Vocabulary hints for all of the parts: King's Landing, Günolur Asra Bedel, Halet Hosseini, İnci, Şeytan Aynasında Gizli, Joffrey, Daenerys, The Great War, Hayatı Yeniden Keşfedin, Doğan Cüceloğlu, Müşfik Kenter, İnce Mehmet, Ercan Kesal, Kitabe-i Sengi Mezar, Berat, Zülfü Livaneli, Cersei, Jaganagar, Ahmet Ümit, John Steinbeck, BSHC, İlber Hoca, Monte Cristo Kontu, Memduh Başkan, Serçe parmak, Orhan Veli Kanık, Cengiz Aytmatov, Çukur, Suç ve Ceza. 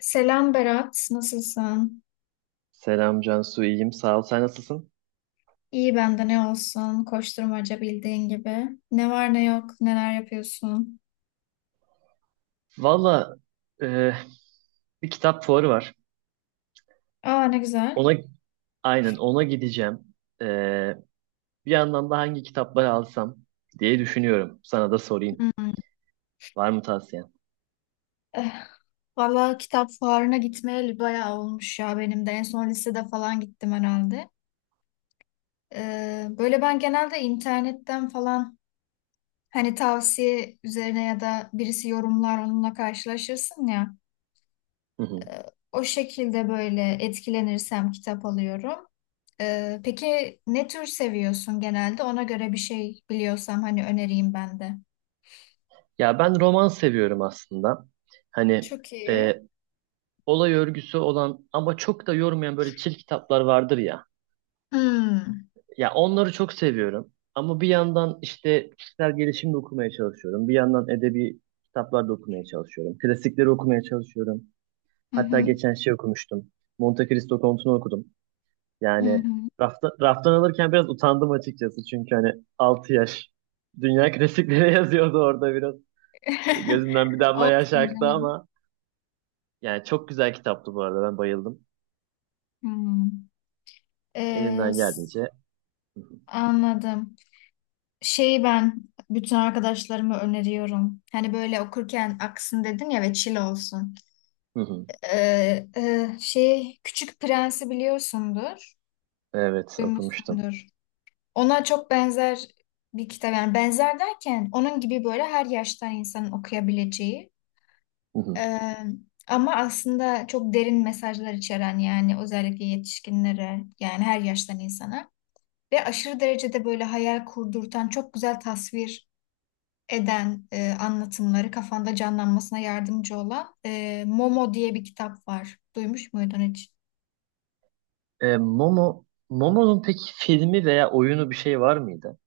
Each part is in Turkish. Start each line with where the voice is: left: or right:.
left: Selam Berat, nasılsın?
right: Selam Cansu, iyiyim. Sağ ol. Sen nasılsın?
left: İyi ben de ne olsun, koşturmaca bildiğin gibi. Ne var ne yok, neler yapıyorsun?
right: Valla e, bir kitap fuarı var.
left: Aa ne güzel.
right: Ona aynen ona gideceğim. E, bir yandan da hangi kitapları alsam diye düşünüyorum. Sana da sorayım.
left: Hmm.
right: Var mı tavsiyen?
left: Eh, valla kitap fuarına gitmeyeli bayağı olmuş ya benim de. En son lisede falan gittim herhalde. Böyle ben genelde internetten falan hani tavsiye üzerine ya da birisi yorumlar onunla karşılaşırsın ya.
right: Hı hı.
left: O şekilde böyle etkilenirsem kitap alıyorum. Peki ne tür seviyorsun genelde? Ona göre bir şey biliyorsam hani önereyim ben de.
right: Ya ben roman seviyorum aslında. Hani
left: Çok iyi.
right: e, olay örgüsü olan ama çok da yormayan böyle çil kitaplar vardır ya.
left: Hmm.
right: Ya onları çok seviyorum. Ama bir yandan işte kişisel gelişim de okumaya çalışıyorum. Bir yandan edebi kitaplar da okumaya çalışıyorum. Klasikleri okumaya çalışıyorum.
left: Hı
right: Hatta
left: hı.
right: geçen şey okumuştum. Monte Cristo Kontu'nu okudum.
left: Hı
right: Yani
left: hı.
right: raftan alırken biraz utandım açıkçası. Çünkü hani 6 yaş dünya klasikleri yazıyordu orada biraz. Gözümden bir damla yaş
left: Olsun
right: aktı
left: canım.
right: ama yani çok güzel kitaptı bu arada. Ben bayıldım.
left: Hmm. Ee,
right: Elimden
left: s-
right: geldiğince.
left: anladım. Şeyi ben bütün arkadaşlarıma öneriyorum. Hani böyle okurken aksın dedin ya ve chill olsun.
right: Hı hı.
left: Şey Küçük Prens'i biliyorsundur.
right: Evet okumuştum.
left: Duymuşsundur. Ona çok benzer bir kitap yani benzer derken onun gibi böyle her yaştan insanın okuyabileceği eee, ama aslında çok derin mesajlar içeren yani özellikle yetişkinlere yani her yaştan insana ve aşırı derecede böyle hayal kurdurtan çok güzel tasvir eden anlatımları kafanda canlanmasına yardımcı olan Momo diye bir kitap var. Duymuş muydun hiç?
right: E, Momo, Momo'nun peki filmi veya oyunu bir şey var mıydı?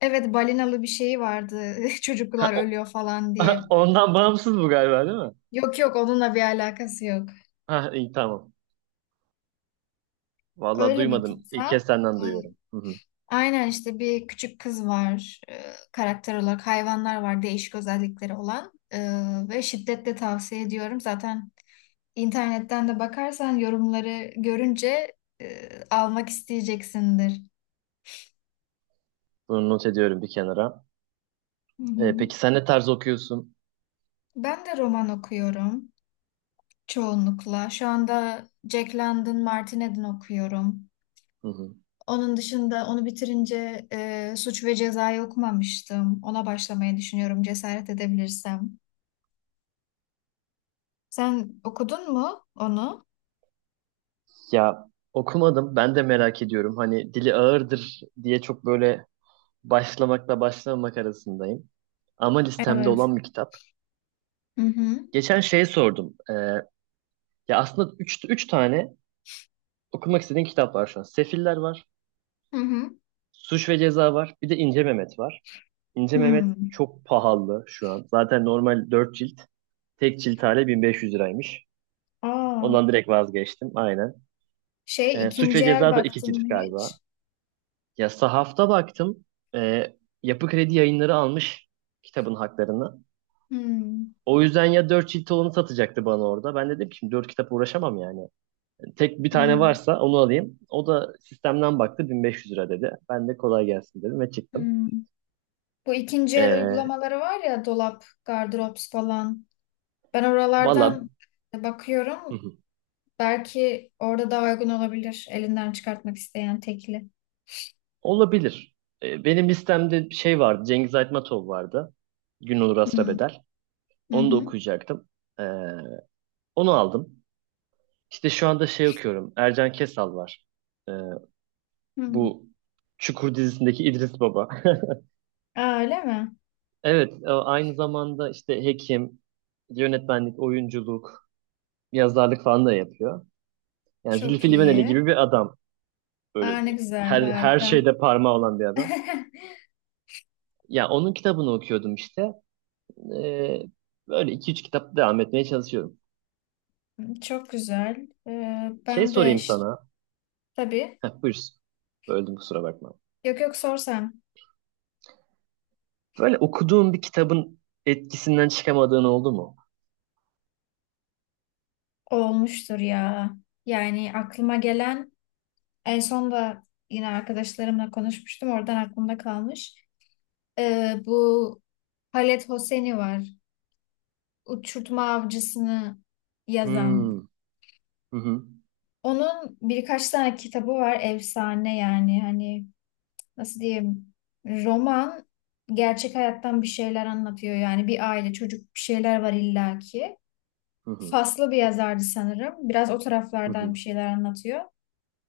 left: Evet balinalı bir şeyi vardı
right: Ha,
left: çocuklar ölüyor falan diye.
right: ondan bağımsız bu galiba değil mi?
left: Yok yok onunla bir alakası yok.
right: Ha, iyi tamam. Vallahi
left: Öyle bir
right: duymadım. İlk
left: kitap.
right: kez senden
left: Ee,
right: duyuyorum. Hı hı.
left: Aynen işte bir küçük kız var. Karakter olarak hayvanlar var değişik özellikleri olan. Ve şiddetle tavsiye ediyorum. Zaten internetten de bakarsan yorumları görünce almak isteyeceksindir.
right: Bunu not ediyorum bir kenara.
left: Hı
right: E,
left: hı.
right: peki sen ne tarz okuyorsun?
left: Ben de roman okuyorum çoğunlukla. Şu anda Jack London Martinet'in okuyorum.
right: Hı hı.
left: Onun dışında onu bitirince Suç ve Ceza'yı okumamıştım. Ona başlamayı düşünüyorum cesaret edebilirsem. Sen okudun mu onu?
right: Ya okumadım. Ben de merak ediyorum. Hani dili ağırdır diye çok böyle başlamakla başlamamak arasındayım. Ama listemde
left: Evet.
right: olan bir kitap.
left: Hı hı.
right: Geçen şey sordum. Ya aslında üç tane okumak istediğim kitap var şu an. Sefiller var.
left: Hı hı.
right: Suç ve Ceza var. Bir de İnce Mehmet var. İnce Mehmet
left: Hmm.
right: çok pahalı şu an. Zaten normal 4 cilt. Tek cilt hali 1500 liraymış.
left: Aa,
right: Ondan direkt vazgeçtim. Aynen.
left: şey
right: Suç
left: ikinci
right: ve
left: el
right: Ceza da 2
left: baktın mı
right: cilt galiba.
left: hiç?
right: Ya sahafta baktım. Ee, Yapı Kredi yayınları almış kitabın haklarını.
left: Hmm.
right: O yüzden ya 4 cilt olanı satacaktı bana orada. Ben de dedim ki şimdi 4 kitap uğraşamam yani. Tek bir tane
left: Hmm.
right: varsa onu alayım. O da sistemden baktı 1500 lira dedi. Ben de kolay gelsin dedim ve çıktım.
left: Hmm. Bu ikinci el
right: Ee,
left: uygulamaları var ya dolap, gardırop falan. Ben
right: valla
left: oralardan bakıyorum. Belki orada daha uygun olabilir elinden çıkartmak isteyen tekli.
right: Olabilir. Benim listemde bir şey vardı. Cengiz Aytmatov vardı. Günolur Asra
left: Hmm.
right: Bedel.
left: Hı
right: Onu da
left: hı.
right: okuyacaktım. E, onu aldım. İşte şu anda şey okuyorum. Ercan Kesal var. E,
left: Hmm.
right: bu Çukur dizisindeki İdris Baba.
left: Aa, öyle mi?
right: Evet, aynı zamanda işte hekim, yönetmenlik, oyunculuk, yazarlık falan da yapıyor. Yani
left: Çok
right: Zülfü Livaneli gibi
left: iyi.
right: bir adam.
left: Aa,
right: Böyle
left: ne
right: bir,
left: güzel,
right: her, her
left: harika.
right: şeyde parmağı olan bir adam. Ya onun kitabını okuyordum işte. Ee, böyle 2-3 kitap devam etmeye çalışıyorum.
left: Çok güzel. Ee,
right: Şey
left: ben de
right: sorayım
left: ş-
right: sana.
left: tabii
right: Heh, buyur. Öldüm kusura bakma.
left: yok yok sorsam
right: Böyle okuduğun bir kitabın etkisinden çıkamadığın oldu mu?
left: olmuştur ya. Yani aklıma gelen en son da yine arkadaşlarımla konuşmuştum. Oradan aklımda kalmış. Bu Halet Hosseini var. Uçurtma Avcısını yazan.
right: Hmm. Hı hı.
left: Onun birkaç tane kitabı var. Efsane yani hani nasıl diyeyim roman gerçek hayattan bir şeyler anlatıyor. Yani bir aile çocuk bir şeyler var illaki.
right: Hı hı.
left: Faslı bir yazardı sanırım. Biraz o
right: Hı
left: taraflardan bir
right: hı.
left: şeyler anlatıyor.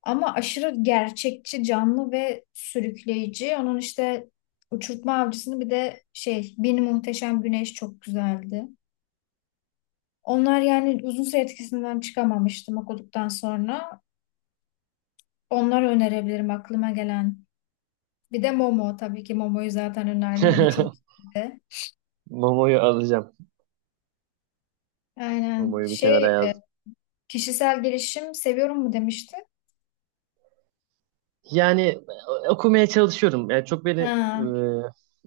left: Ama aşırı gerçekçi, canlı ve sürükleyici. Onun işte Uçurtma Avcısı'nı bir de şey, Bir Muhteşem Güneş çok güzeldi. Onlar yani uzun süre etkisinden çıkamamıştım okuduktan sonra. Onları önerebilirim aklıma gelen. Bir de Momo tabii ki Momo'yu zaten önerdim. O da çok iyiydi.
right: Momo'yu alacağım.
left: Aynen.
right: Momo'yu bir kenara yazdım.
left: Kişisel gelişim seviyorum mu demişti?
right: Yani okumaya çalışıyorum. Yani çok beni
left: Ha,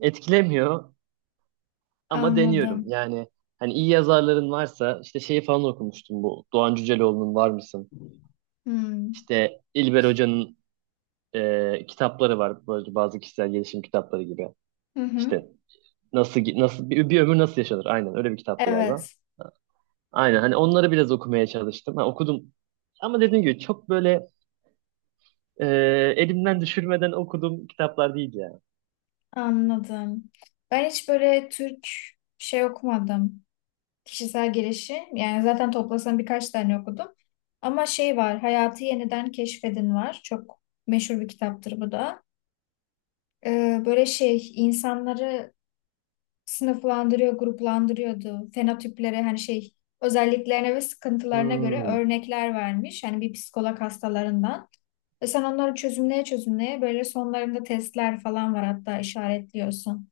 right: etkilemiyor ama deniyorum.
left: anladım.
right: Yani hani iyi yazarların varsa işte şeyi falan okumuştum bu. Doğan Cüceloğlu'nun Var mısın?
left: Hmm.
right: İşte İlber Hoca'nın kitapları var böyle bazı kişisel gelişim kitapları gibi.
left: Hı hı.
right: İşte nasıl bir ömür nasıl yaşanır? Aynen öyle bir kitaptı galiba.
left: Evet,
right: Aynen hani onları biraz okumaya çalıştım. Ha, okudum ama dediğim gibi çok böyle e, elimden düşürmeden okuduğum kitaplar değil yani.
left: anladım. Ben hiç böyle Türk şey okumadım. Kişisel gelişim. Yani zaten toplasam birkaç tane okudum. Ama şey var, Hayatı Yeniden Keşfedin var. Çok meşhur bir kitaptır bu da. Böyle şey, insanları sınıflandırıyor, gruplandırıyordu. Fenotipleri hani şey, özelliklerine ve sıkıntılarına göre
right: Hmm.
left: örnekler vermiş. Hani bir psikolog hastalarından. Ve sen onları çözümleye çözümleye böyle sonlarında testler falan var hatta işaretliyorsun.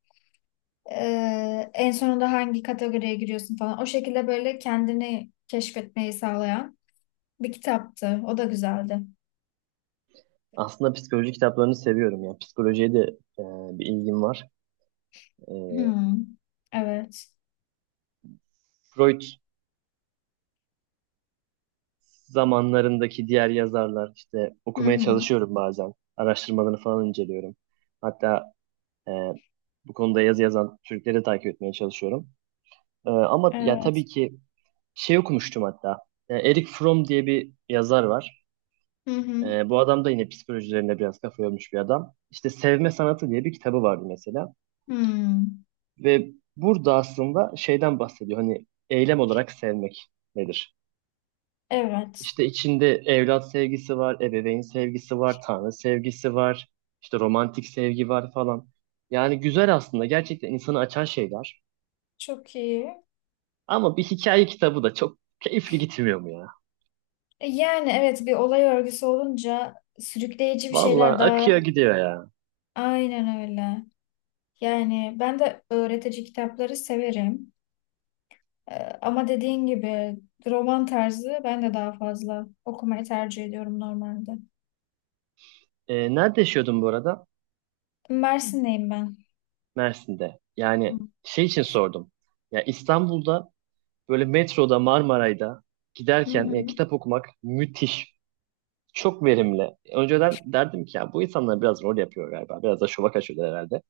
left: En sonunda hangi kategoriye giriyorsun falan. O şekilde böyle kendini keşfetmeyi sağlayan bir kitaptı. O da güzeldi.
right: Aslında psikoloji kitaplarını seviyorum ya. Psikolojiye de e, bir ilgim var. E,
left: Hmm. Evet.
right: Freud zamanlarındaki diğer yazarlar işte
left: Hı
right: okumaya
left: hı.
right: çalışıyorum bazen. Araştırmalarını falan inceliyorum. Hatta Ee, bu konuda yazı yazan Türkleri takip etmeye çalışıyorum. Ama ya
left: Evet.
right: tabii ki şey okumuştum hatta. Eric Fromm diye bir yazar var.
left: Hı hı.
right: Bu adam da yine psikoloji üzerine biraz kafa yormuş bir adam. İşte Sevme Sanatı diye bir kitabı vardı mesela.
left: Hmm.
right: Ve burada aslında şeyden bahsediyor. Hani eylem olarak sevmek nedir?
left: Evet.
right: İşte içinde evlat sevgisi var, ebeveyn sevgisi var, tanrı sevgisi var, işte romantik sevgi var falan. Yani güzel aslında. Gerçekten insanı açan şeyler.
left: Çok iyi.
right: Ama bir hikaye kitabı da çok keyifli gitmiyor mu ya?
left: Yani evet bir olay örgüsü olunca sürükleyici bir şeyler
right: Valla akıyor
left: daha.
right: gidiyor ya.
left: Aynen öyle. Yani ben de öğretici kitapları severim. Ee, ama dediğin gibi roman tarzı ben de daha fazla okumayı tercih ediyorum normalde.
right: Nerede yaşıyordun bu arada?
left: Mersin'deyim ben.
right: Mersin'de.
left: Hı
right: Yani şey için sordum. Ya İstanbul'da böyle metroda Marmaray'da giderken
left: hı.
right: kitap okumak müthiş. Çok verimli. Önceden derdim ki ya bu insanlar biraz rol yapıyor galiba. Biraz da şova kaçıyorlar herhalde.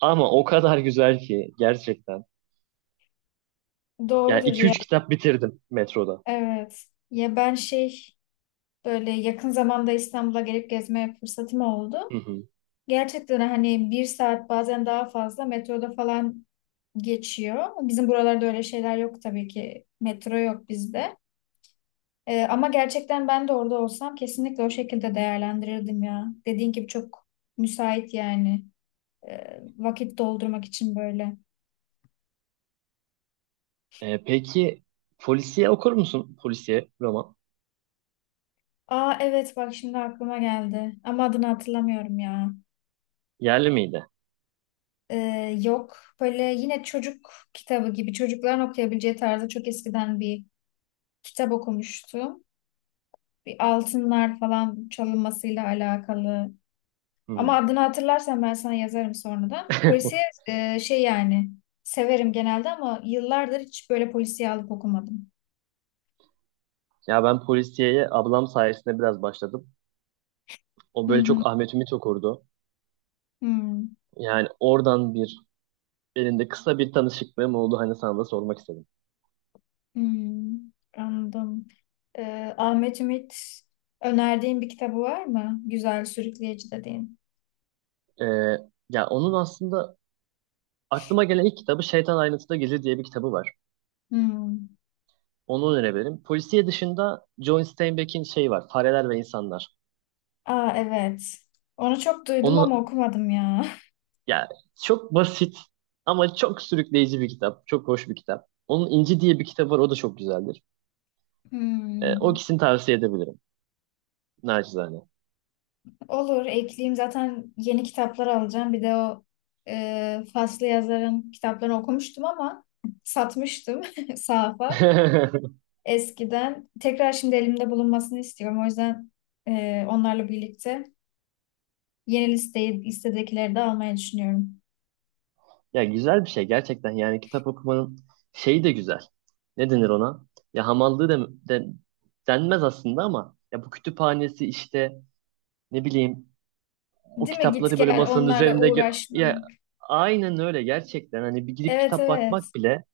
right: Ama o kadar güzel ki gerçekten. Yani
left: Doğrudur
right: iki
left: ya.
right: üç kitap bitirdim metroda.
left: Evet. Ya ben şey böyle yakın zamanda İstanbul'a gelip gezme fırsatım oldu.
right: Hı hı.
left: Gerçekten hani bir saat bazen daha fazla metroda falan geçiyor. Bizim buralarda öyle şeyler yok tabii ki. Metro yok bizde. Ama gerçekten ben de orada olsam kesinlikle o şekilde değerlendirirdim ya. Dediğin gibi çok müsait yani. Vakit doldurmak için böyle.
right: Peki polisiye okur musun? Polisiye roman.
left: Aa evet bak şimdi aklıma geldi. Ama adını hatırlamıyorum ya.
right: Yerli miydi?
left: Yok. Böyle yine çocuk kitabı gibi çocukların okuyabileceği tarzda çok eskiden bir kitap okumuştum. Bir altınlar falan çalınmasıyla alakalı. Ama
right: Hı.
left: adını hatırlarsam ben sana yazarım sonradan. Polisiye şey yani severim genelde ama yıllardır hiç böyle polisiye alıp okumadım.
right: Ya ben polisiyeye ablam sayesinde biraz başladım. O
left: Hı
right: böyle
left: hı.
right: çok Ahmet Ümit okurdu.
left: Hı.
right: Yani oradan bir elinde kısa bir tanışıklığım oldu. Hani sana da sormak istedim.
left: Hmm, anladım. Ahmet Ümit önerdiğin bir kitabı var mı? Güzel, sürükleyici dediğin.
right: Ee, ya onun aslında aklıma gelen ilk kitabı Şeytan Aynasında Gizli diye bir kitabı var.
left: Hmm.
right: Onu önerebilirim. Polisiye dışında John Steinbeck'in şey var. Fareler ve İnsanlar.
left: Aa evet. Onu çok duydum ama
right: Onu
left: okumadım ya.
right: ya çok basit ama çok sürükleyici bir kitap. Çok hoş bir kitap. Onun İnci diye bir kitabı var. O da çok güzeldir. O
left: Hmm.
right: ikisini tavsiye edebilirim. Nacizane.
left: Olur, ekleyeyim. Zaten yeni kitaplar alacağım. Bir de o Faslı yazarın kitaplarını okumuştum ama satmıştım sahafa eskiden. Tekrar şimdi elimde bulunmasını istiyorum. O yüzden onlarla birlikte yeni listeyi listedekileri de almayı düşünüyorum.
right: Ya güzel bir şey gerçekten yani kitap okumanın şeyi de güzel. Ne denir ona? Ya hamallığı da denmez aslında ama ya bu kütüphanesi işte ne bileyim o
left: Değil mi? Git
right: kitapları böyle
left: gel
right: masanın
left: onlarla
right: üzerinde
left: uğraşma.
right: ya aynen öyle gerçekten hani bir gidip
left: Evet
right: kitap
left: evet.
right: bakmak bile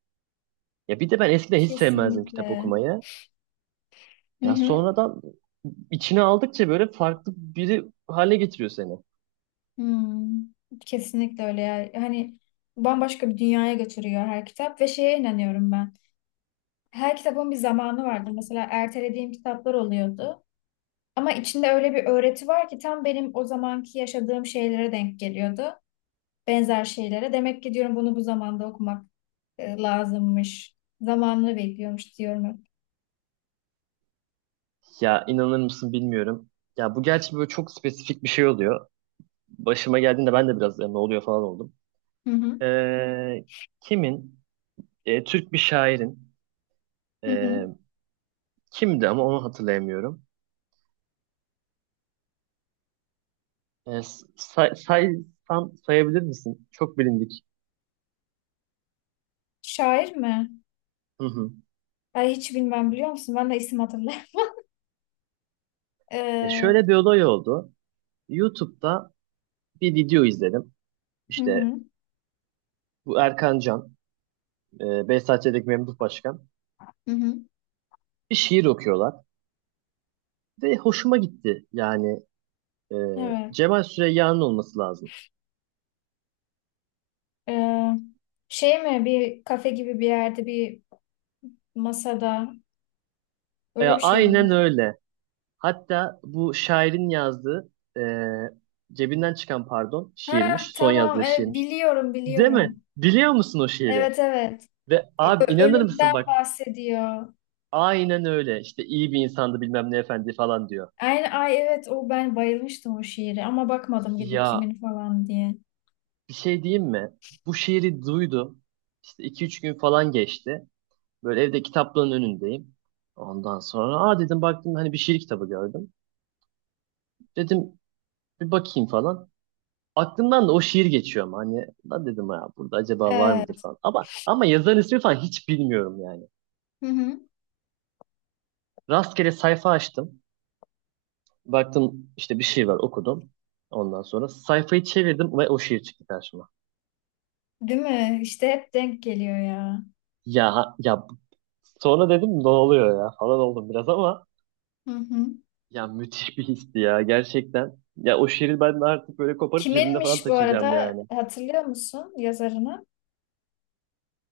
right: ya bir de ben eskiden hiç sevmezdim kitap
left: Kesinlikle.
right: okumayı.
left: Hı
right: Ya
left: hı.
right: sonradan içine aldıkça böyle farklı biri hale getiriyor seni.
left: Hmm. Kesinlikle öyle ya. Hani bambaşka bir dünyaya götürüyor her kitap ve şeye inanıyorum ben. Her kitabın bir zamanı vardı. Mesela ertelediğim kitaplar oluyordu. Ama içinde öyle bir öğreti var ki tam benim o zamanki yaşadığım şeylere denk geliyordu. Benzer şeylere. Demek ki diyorum bunu bu zamanda okumak lazımmış. Zamanını bekliyormuş diyorum hep.
right: Ya inanır mısın bilmiyorum. Ya bu gerçi böyle çok spesifik bir şey oluyor. Başıma geldiğinde ben de biraz "Ya ne oluyor falan oldum.
left: Hı hı.
right: Ee, kimin? Türk bir şairin.
left: Hı hı.
right: Ee, kimdi ama onu hatırlayamıyorum. Ee, saysan sayabilir misin? Çok bilindik.
left: Şair mi?
right: Hı hı.
left: Ay hiç bilmem biliyor musun? Ben de isim hatırlayayım.
right: E,
left: Ee,
right: şöyle bir olay oldu. YouTube'da bir video izledim.
left: hı
right: İşte
left: hı,
right: bu Erkan Can, BSHC'deki Memduh Başkan.
left: hı hı.
right: Bir şiir okuyorlar. Ve hoşuma gitti. Yani e,
left: Evet.
right: Cemal Süreyya'nın olması lazım.
left: Ee, şey mi? Bir kafe gibi bir yerde bir masada. Öyle
right: Ya,
left: bir şey mi?
right: aynen öyle. Hatta bu şairin yazdığı cebinden çıkan pardon
left: Ha
right: şiirmiş. Son
left: tamam.
right: yazdığı
left: Evet,
right: şiirmiş.
left: biliyorum
right: Değil mi?
left: biliyorum.
right: Biliyor musun o şiiri?
left: Evet evet.
right: Ve abi inanır mısın
left: Ölümden
right: bak
left: bahsediyor.
right: aynen öyle işte iyi bir insandı bilmem ne efendi falan diyor.
left: Aynen, ay evet o ben bayılmıştım o şiire ama bakmadım gidip
right: Ya
left: kimin falan diye.
right: bir şey diyeyim mi? Bu şiiri duydum. İşte iki üç gün falan geçti. Böyle evde kitaplığın önündeyim. Ondan sonra aa dedim baktım hani bir şiir kitabı gördüm. Dedim bir bakayım falan. Aklımdan da o şiir geçiyor ama hani lan dedim ya burada acaba var mıdır
left: Evet.
right: falan. Ama yazarın ismi falan hiç bilmiyorum yani.
left: Hı hı.
right: Rastgele sayfa açtım. Baktım işte bir şey var okudum. Ondan sonra sayfayı çevirdim ve o şiir çıktı karşıma.
left: Değil mi? İşte hep denk geliyor ya.
right: Ya sonra dedim ne oluyor ya falan oldum biraz ama
left: Hı hı.
right: ya müthiş bir histi ya gerçekten. Ya o şiiri ben artık böyle koparıp cebimde falan
left: Kiminmiş bu
right: taşıyacağım
left: arada
right: yani.
left: hatırlıyor musun yazarını?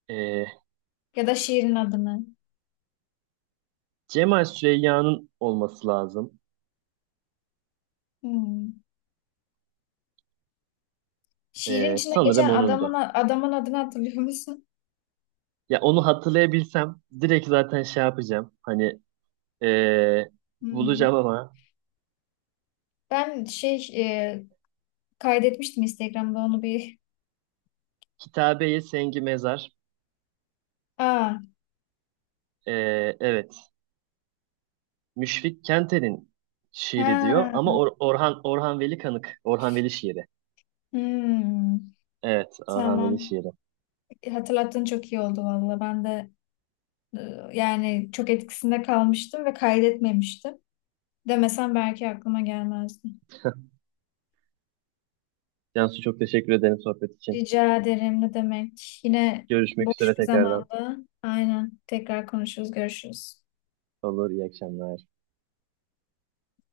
right: Ee,
left: Ya da şiirin adını.
right: Cemal Süreyya'nın olması lazım.
left: Hmm. Şiirin
right: Ee,
left: içinde
right: sanırım
left: geçen adamın
right: onundu.
left: adamın adını hatırlıyor musun?
right: Ya onu hatırlayabilsem direkt zaten şey yapacağım. Hani eee,
left: Hmm.
right: bulacağım ama
left: Ben şey e, kaydetmiştim Instagram'da onu bir.
right: Kitabe-i Sengi Mezar
left: Aa,
right: evet Müşfik Kenter'in şiiri diyor ama
left: ha.
right: Orhan Veli Kanık Orhan Veli şiiri.
left: Hmm.
right: Evet Orhan Veli
left: Tamam.
right: şiiri.
left: Hatırlattığın çok iyi oldu valla. Ben de e, yani çok etkisinde kalmıştım ve kaydetmemiştim. Demesen belki aklıma gelmezdi.
right: Cansu çok teşekkür ederim sohbet için.
left: Rica ederim ne demek. Yine
right: Görüşmek
left: boş
right: üzere
left: bir
right: tekrardan.
left: zamanda. Aynen. Tekrar konuşuruz, görüşürüz.
right: Olur iyi akşamlar.